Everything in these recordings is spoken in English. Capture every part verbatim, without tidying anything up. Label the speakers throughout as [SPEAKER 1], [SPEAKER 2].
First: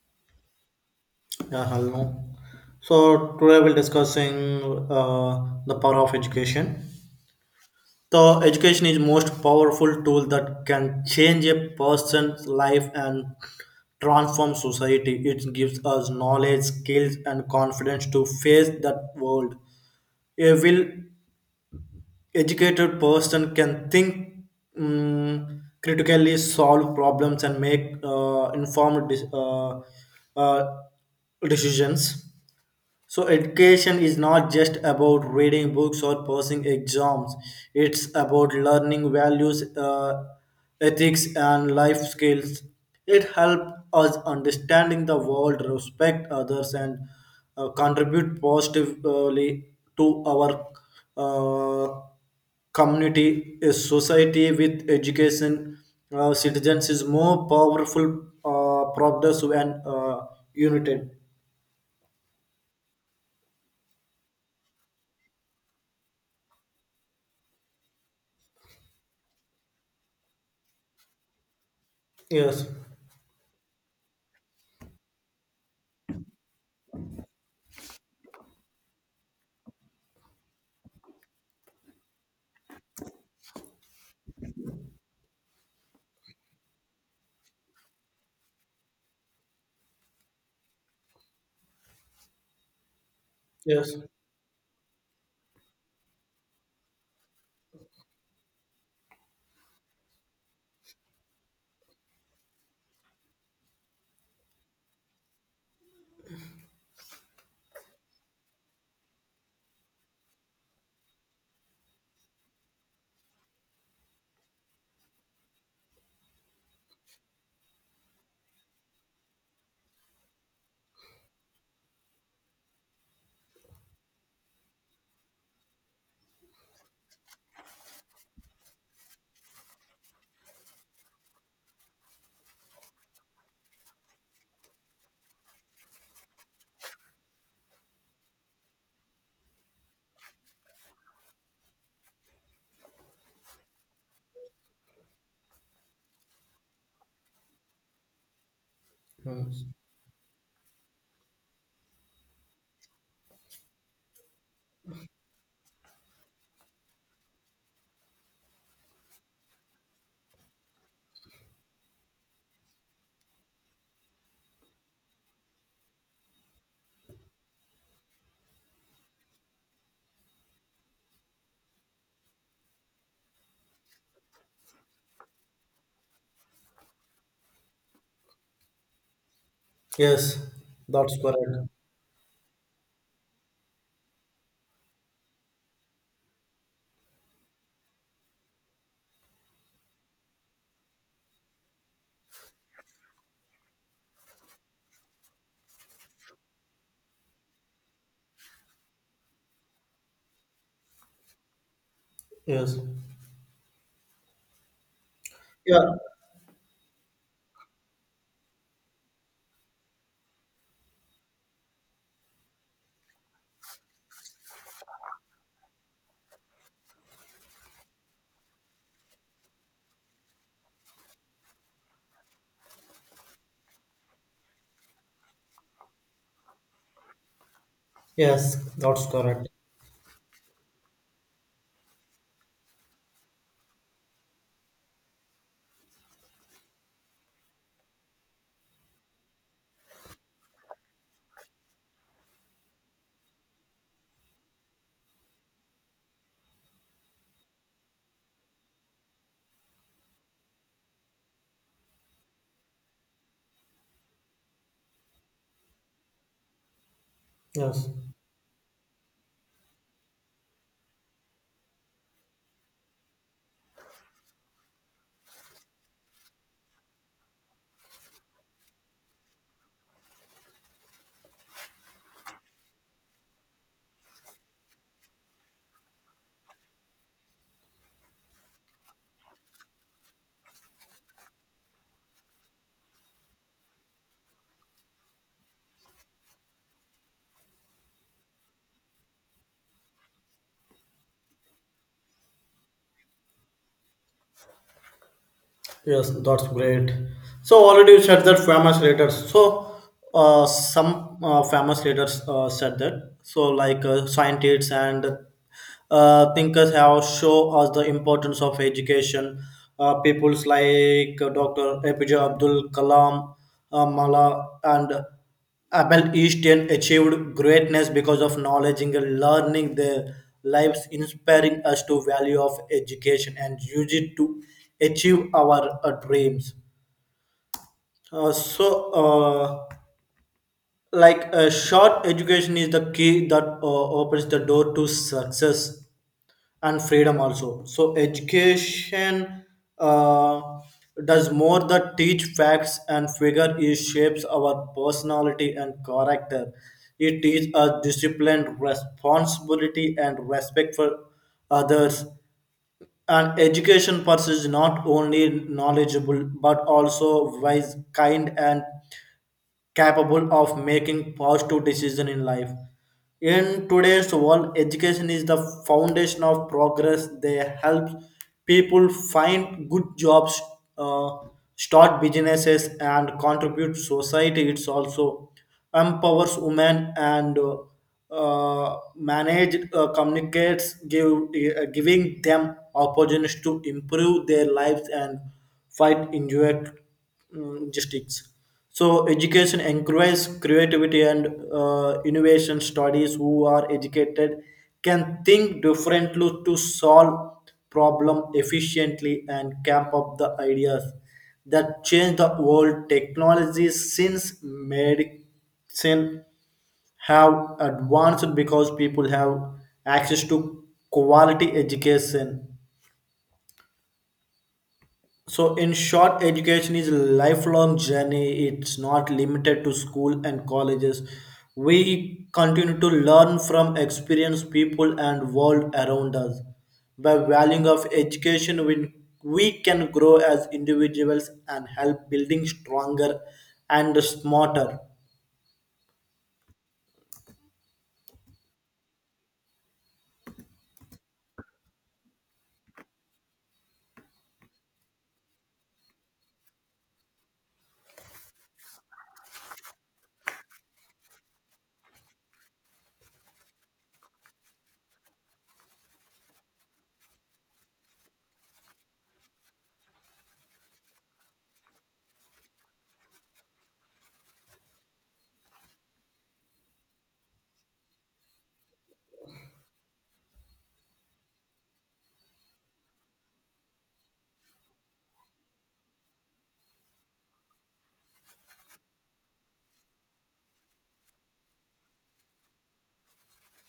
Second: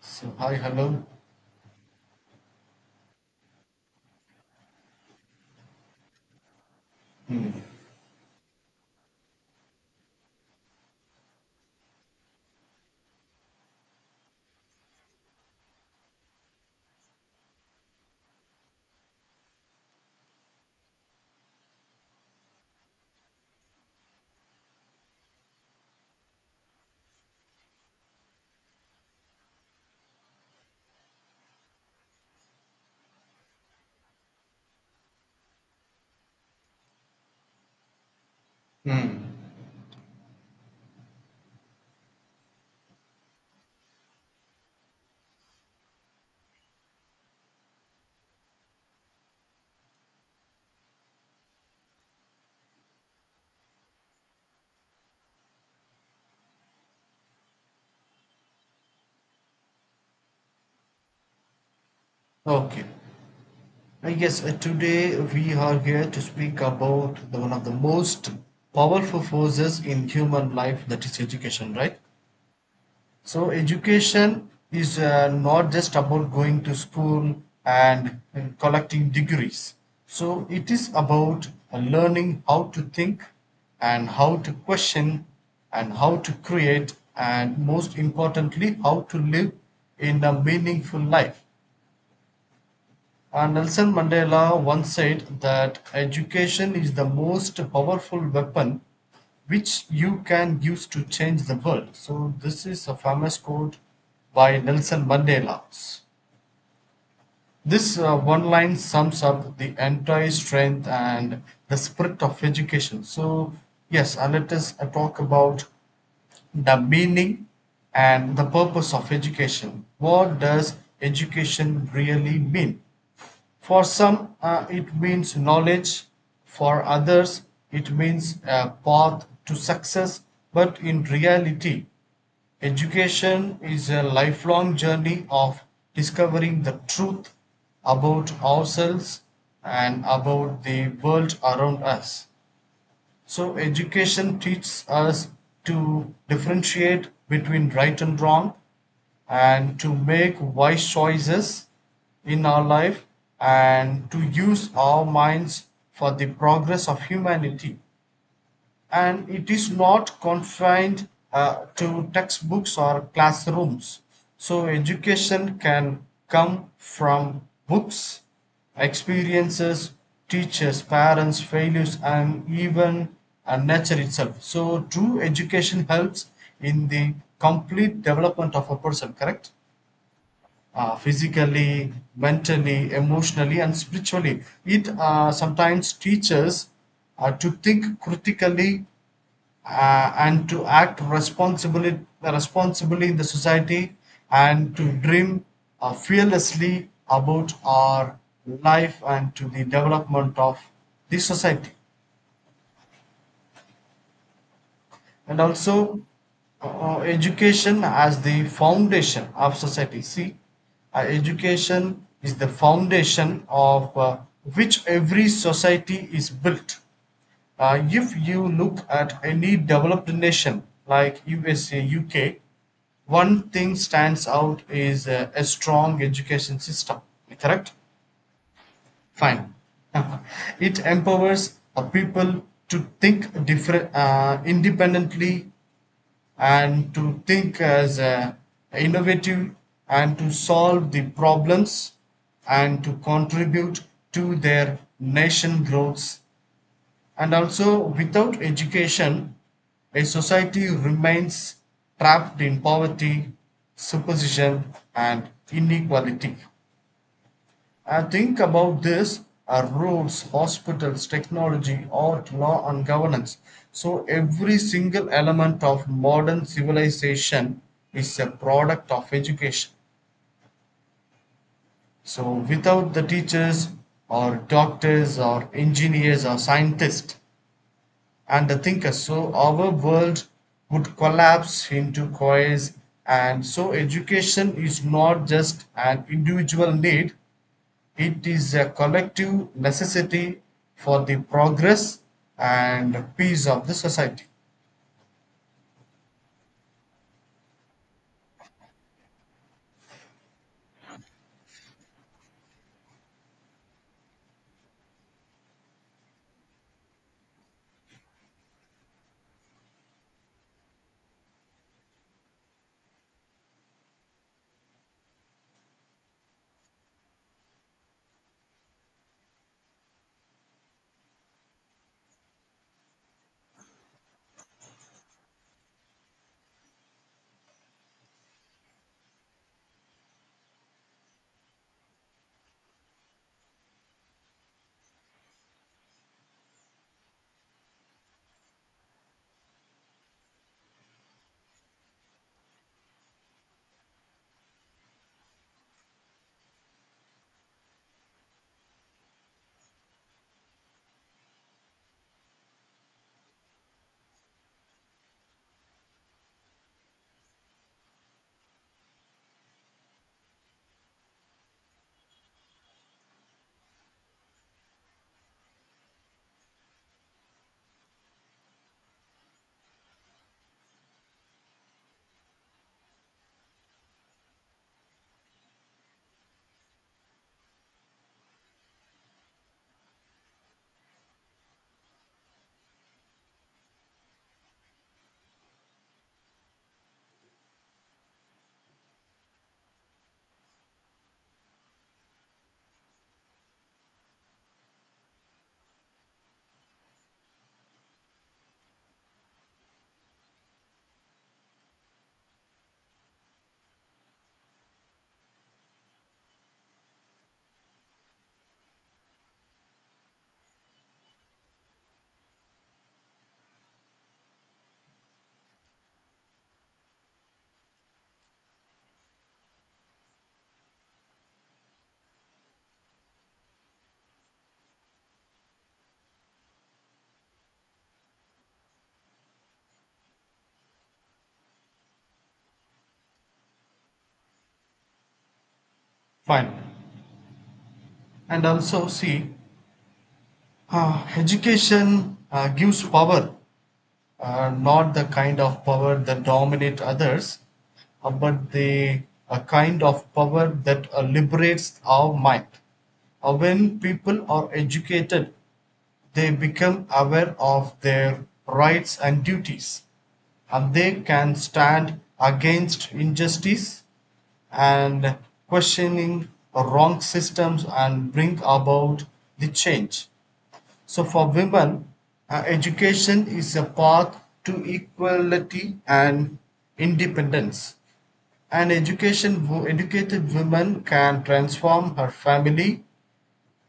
[SPEAKER 1] So, hi, hello.
[SPEAKER 2] Yeah, hello. So today we'll discussing uh, the power of education.
[SPEAKER 1] Hmm.
[SPEAKER 2] The education is most powerful tool that can change a person's life and transform society. It gives us knowledge, skills, and confidence to face that world. A well-educated person can think mm, critically, solve problems, and make uh, informed dis- uh, uh, decisions. So, education is not just about reading books or passing exams, it's about learning
[SPEAKER 1] Hmm.
[SPEAKER 2] values, uh, ethics, and life skills. It helps us understanding the world, respect others, and uh, contribute positively to our uh, community. A society with education uh, citizens is more powerful, uh, progressive, and uh, united.
[SPEAKER 1] Okay. I guess uh, today we are here to speak about the, one of the most powerful forces in human life, that is education, right?
[SPEAKER 2] Yes,
[SPEAKER 1] So education is uh, not just about going to school and, and collecting degrees. So it is about uh, learning how to think, and how to question, and how to create, and most importantly how to live in a meaningful life. And Nelson
[SPEAKER 2] yes.
[SPEAKER 1] Mandela once said that education is the most powerful weapon which you can use to change the world. So, this is a famous quote by Nelson Mandela. This uh, one line sums up the entire strength and the spirit of education. So, yes, uh, let us uh, talk about the meaning and the purpose of education. What does education really mean? For some, uh, it means knowledge, for others, it means a path to success, but in reality, education is a lifelong journey of discovering the truth about ourselves and about the world around us. So education teaches us to differentiate between right and wrong, and to make wise choices in our life, and to use our minds for the progress of humanity, and it is not confined uh, to textbooks or classrooms. So, education can come from books, experiences, teachers, parents, failures, and even uh, nature itself. So, true education helps in the complete development of a person, correct?
[SPEAKER 2] Yes,
[SPEAKER 1] Uh,
[SPEAKER 2] that's correct.
[SPEAKER 1] physically, mentally, emotionally, and spiritually. It uh, sometimes teaches uh, to think critically uh, and to act responsibly, responsibly in the society, and to dream uh, fearlessly about our life and to the development of the society.
[SPEAKER 2] Yes.
[SPEAKER 1] And
[SPEAKER 2] Yeah.
[SPEAKER 1] also uh, education as the foundation of society. See, uh, education is the foundation of uh, which every society is built. Uh, if you look at any developed nation like U S A, U K, one thing stands out is uh, a strong education system. Correct?
[SPEAKER 2] Yes, that's correct.
[SPEAKER 1] Fine. It empowers uh, people to think different, uh, independently, and to think as uh, innovative, and to solve the problems, and to contribute to their nation growth. And also, without education, a society remains trapped in poverty, superstition, and inequality.
[SPEAKER 2] Yes.
[SPEAKER 1] I think about this: uh, roads, hospitals, technology, art, law, and governance. So, every single element of modern civilization is a product of education. So, without the teachers, or doctors, or engineers, or scientists, and the thinker, so our world would collapse into coils. And so education is not just an individual need, it is a collective necessity for the progress and peace of the society.
[SPEAKER 2] Yes, that's great. So already you said that famous leaders. So uh, some uh, famous leaders uh, said that. So like uh, scientists and uh, thinkers have show us the importance of education. Uh, peoples like uh, Doctor A P J Abdul Kalam, uh, Mala, and Abel Easton achieved greatness because of knowledge and learning their lives, inspiring us to value of education and use it to achieve our uh, dreams. Uh, so, uh, like a short, education is the key that uh, opens the door to success and freedom also. So education uh, does more than teach facts and figure. It shapes our personality and character. It teaches us discipline, responsibility, and respect for others. And education pursues not only knowledgeable but also wise, kind, and capable of making positive decisions in life. In today's world, education is the foundation of progress. They help people find good jobs, uh, start businesses, and contribute society. It's also empowers women and uh, uh, manage uh, communicates, give uh, giving them opportunities to improve their lives and fight injury mm, districts. So education encourages creativity and uh, innovation. Studies who are educated can think differently to solve problem efficiently and camp up the ideas that change the world. Technologies since medicine have advanced because people have access to quality education. So, in short, education is a lifelong journey. It's not limited to school and colleges. We continue to learn from experienced people and world around us. By valuing of education, we, we can grow as individuals and help building stronger and smarter.
[SPEAKER 1] Fine. And also, see, uh, education uh, gives power, uh, not the kind of power that dominate others, uh, but the a kind of power that uh, liberates our mind. Uh, when people are educated, they become aware of their rights and duties, and they can stand against injustice and questioning wrong systems and bring about the change. So for women, uh, education is a path to equality and independence. And education, wo- educated women can transform her family,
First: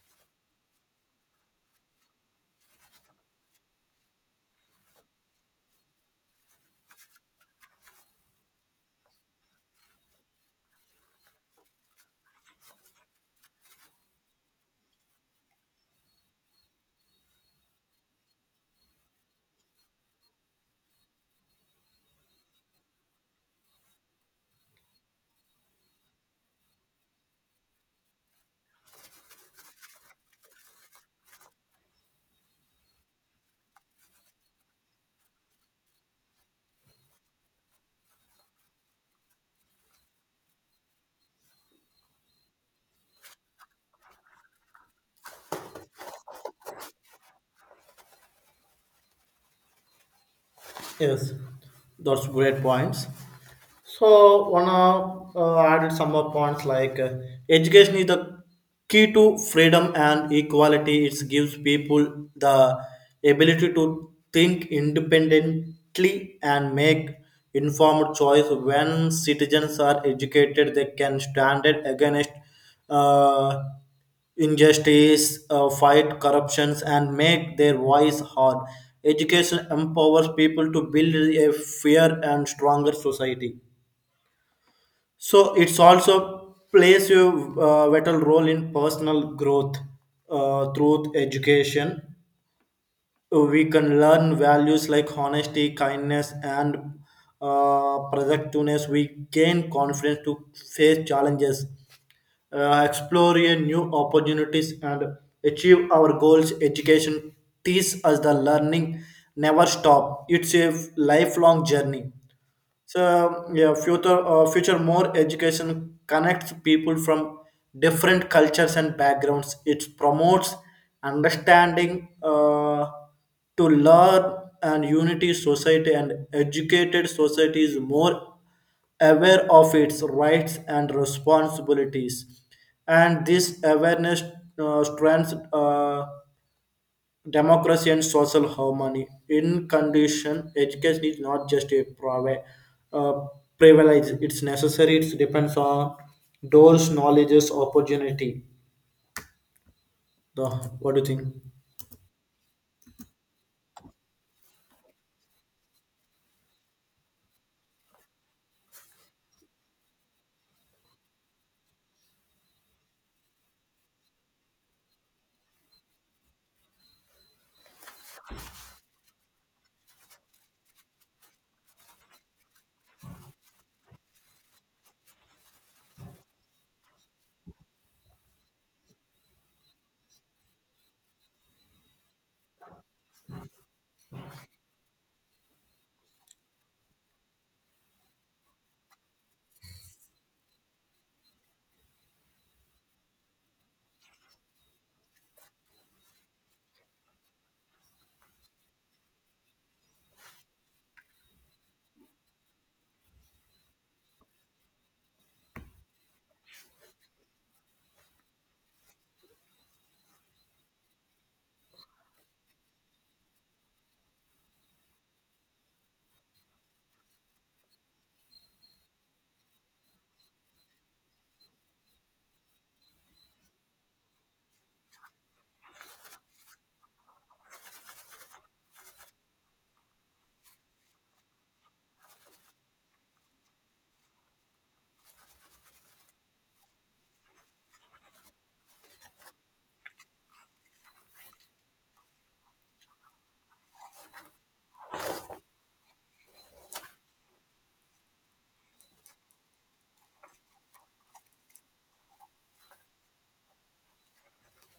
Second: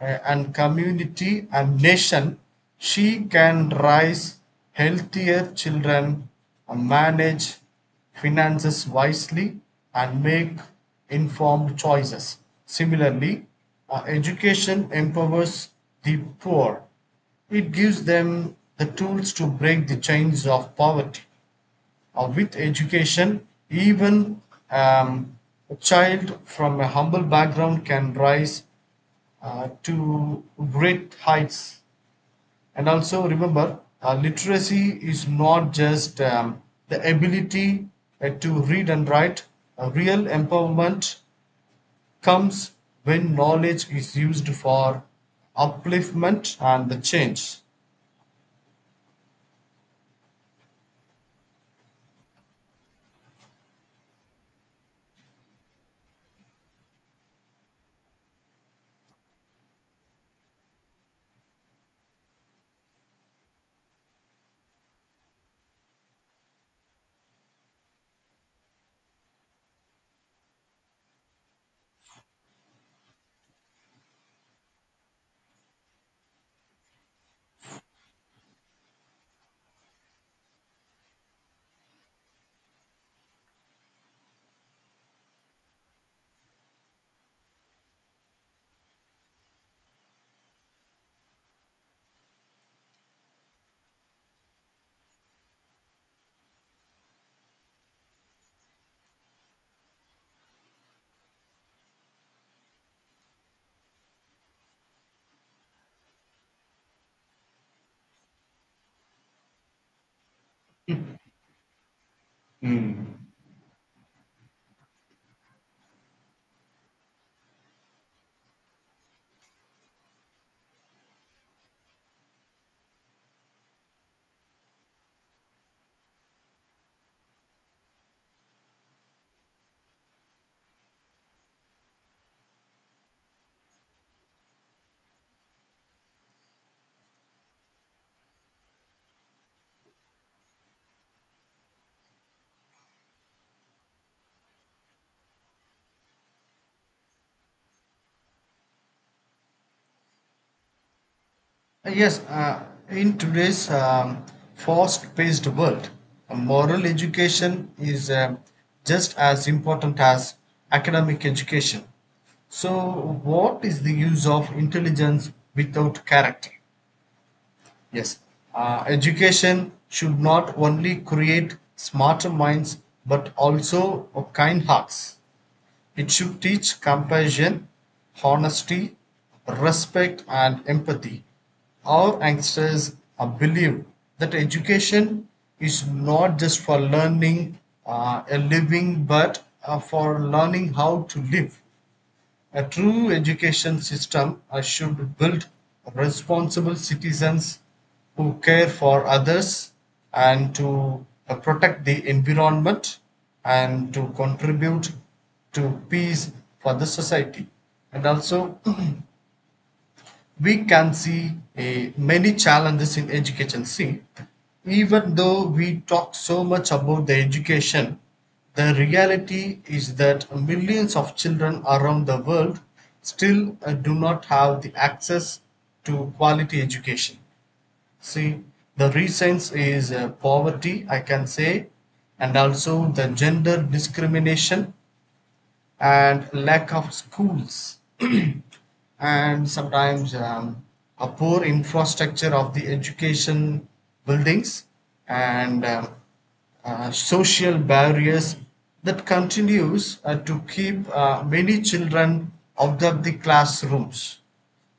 [SPEAKER 1] uh, and community and nation, she can raise healthier children, uh, manage finances wisely, and make informed choices. Similarly, uh, education empowers the poor, it gives them the tools to break the chains of poverty. Uh, with education, even um, a child from a humble background can rise uh, to great heights. And also remember, uh, literacy is not just um, the ability uh, to read and write. A real empowerment comes when knowledge is used for upliftment and the change.
[SPEAKER 2] Yes, that's great points. So wanna uh, added some more points like uh, education is the key to freedom and equality. It gives people the ability to think independently and make informed choice. When citizens are educated, they can stand it against. Uh, Injustice, uh, fight corruptions, and make their voice heard. Education empowers people to build a fair and stronger society. So it's also plays a uh, vital role in personal growth. Uh, through education we can learn values like honesty, kindness, and uh, productiveness. We gain confidence to face challenges, uh, explore a new opportunities, and achieve our goals. Education teaches us the learning never stop. It's a lifelong journey. So
[SPEAKER 1] Hmm.
[SPEAKER 2] um, yeah, future uh, future more education connects people from different cultures and backgrounds. It promotes understanding uh, to learn and unity society. And educated society is more aware of its rights and responsibilities, and this awareness uh, strengthens uh, democracy and social harmony. In condition, education is not just a privi- uh, privilege, it's necessary. It depends on doors, knowledges, opportunity. The, what do you think?
[SPEAKER 1] Yes, uh, in today's um, fast paced world, a moral education is um just as important as academic education. So, what is the use of intelligence without character? Yes, uh, education should not only create smarter minds but also kind hearts. It should teach compassion, honesty, respect, and empathy. Our youngsters uh, believe that education is not just for learning uh, a living but uh, for learning how to live. A true education system uh, should build responsible citizens who care for others, and to uh, protect the environment, and to contribute to peace for the society. And also, we can see eh, many challenges in education. See, even though we talk so much about the education, the reality is that millions of children around the world still uh, do not have the access to quality education. See, the reasons is uh, poverty, I can say, and also the gender discrimination and lack of schools, and sometimes um, a poor infrastructure of the education buildings, and um, uh, social barriers that continues uh, to keep uh, many children out of the classrooms.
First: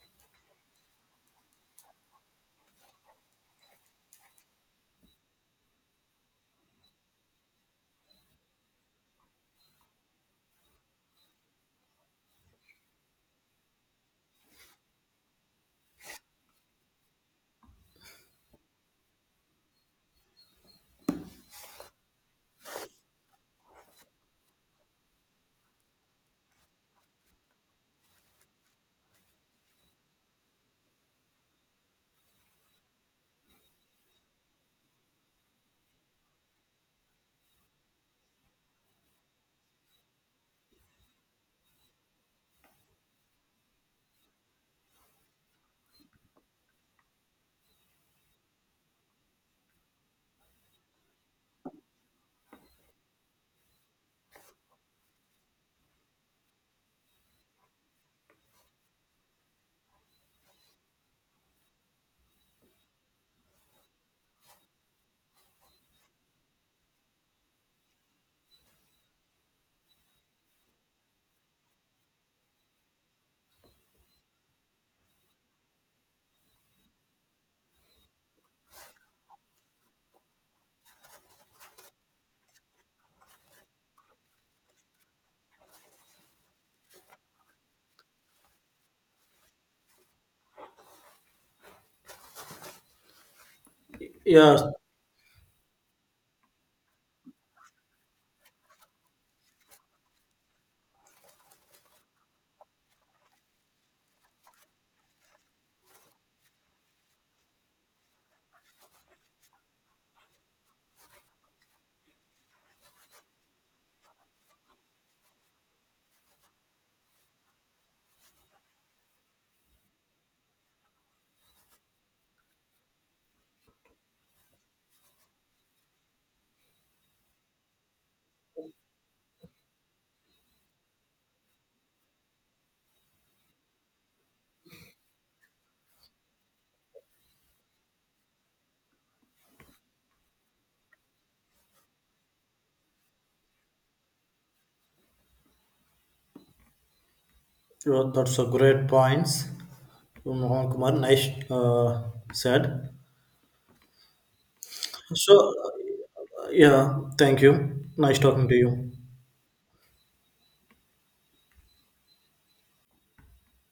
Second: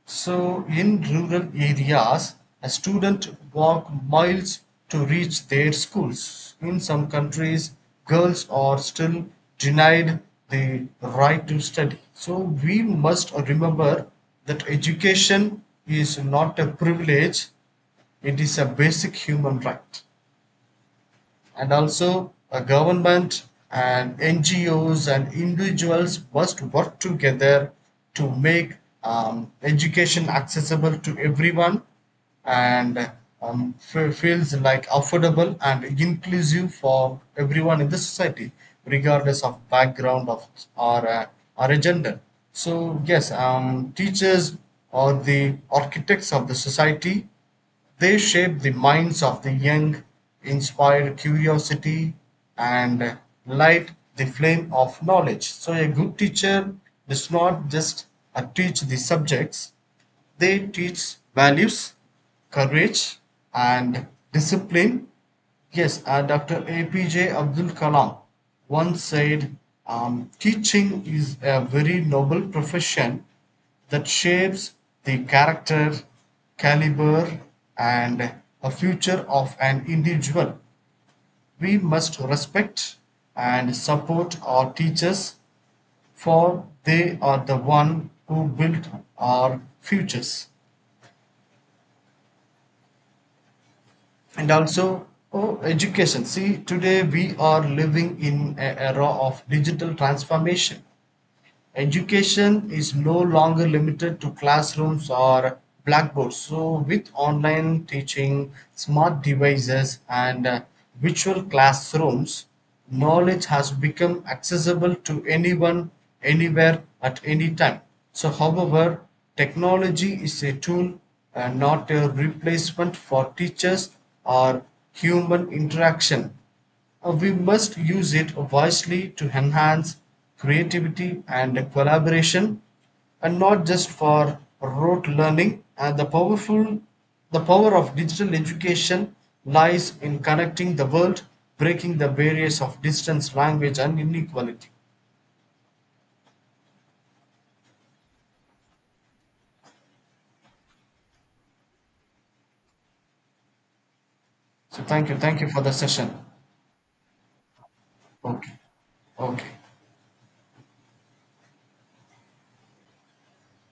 [SPEAKER 1] So in rural areas, a student walk miles to reach their schools. In some countries, girls are still denied the right to study. So we must remember that education is not a privilege, it is a basic human right. And also, a government and N G Os and individuals must work together to make um, education accessible to everyone, and um, fe- feels like affordable and inclusive for everyone in the society, regardless of background of, or uh, or a gender. So yes, um, teachers are the architects of the society, they shape the minds of the young, inspire curiosity, and light the flame of knowledge. So, a good teacher does not just uh, teach the subjects, they teach values, courage, and discipline. Yes, uh, doctor A P J Abdul Kalam once said, um, teaching is a very noble profession that shapes the character, caliber, and a future of an individual. We must respect and support our teachers, for they are the one who build our futures.
[SPEAKER 2] Yes,
[SPEAKER 1] And
[SPEAKER 2] yeah,
[SPEAKER 1] also, oh, education, see, today we are living in an era of digital transformation. Education is no longer limited to classrooms or blackboards. So, with online teaching, smart devices, and uh, virtual classrooms, knowledge has become accessible to anyone, anywhere, at any time. So, however, technology is a tool, uh, not a replacement for teachers or human interaction. Uh, We must use it wisely to enhance creativity and collaboration, and not just for rote learning. And the powerful the power of digital education lies in connecting the world, breaking the barriers of distance, language and inequality.
[SPEAKER 2] sure. That's a great points. Mohan Kumar, nice uh, said.
[SPEAKER 1] So thank you,
[SPEAKER 2] So,
[SPEAKER 1] thank you for the
[SPEAKER 2] uh,
[SPEAKER 1] session.
[SPEAKER 2] yeah, thank you. Nice talking
[SPEAKER 1] Okay.
[SPEAKER 2] to you.
[SPEAKER 1] Okay.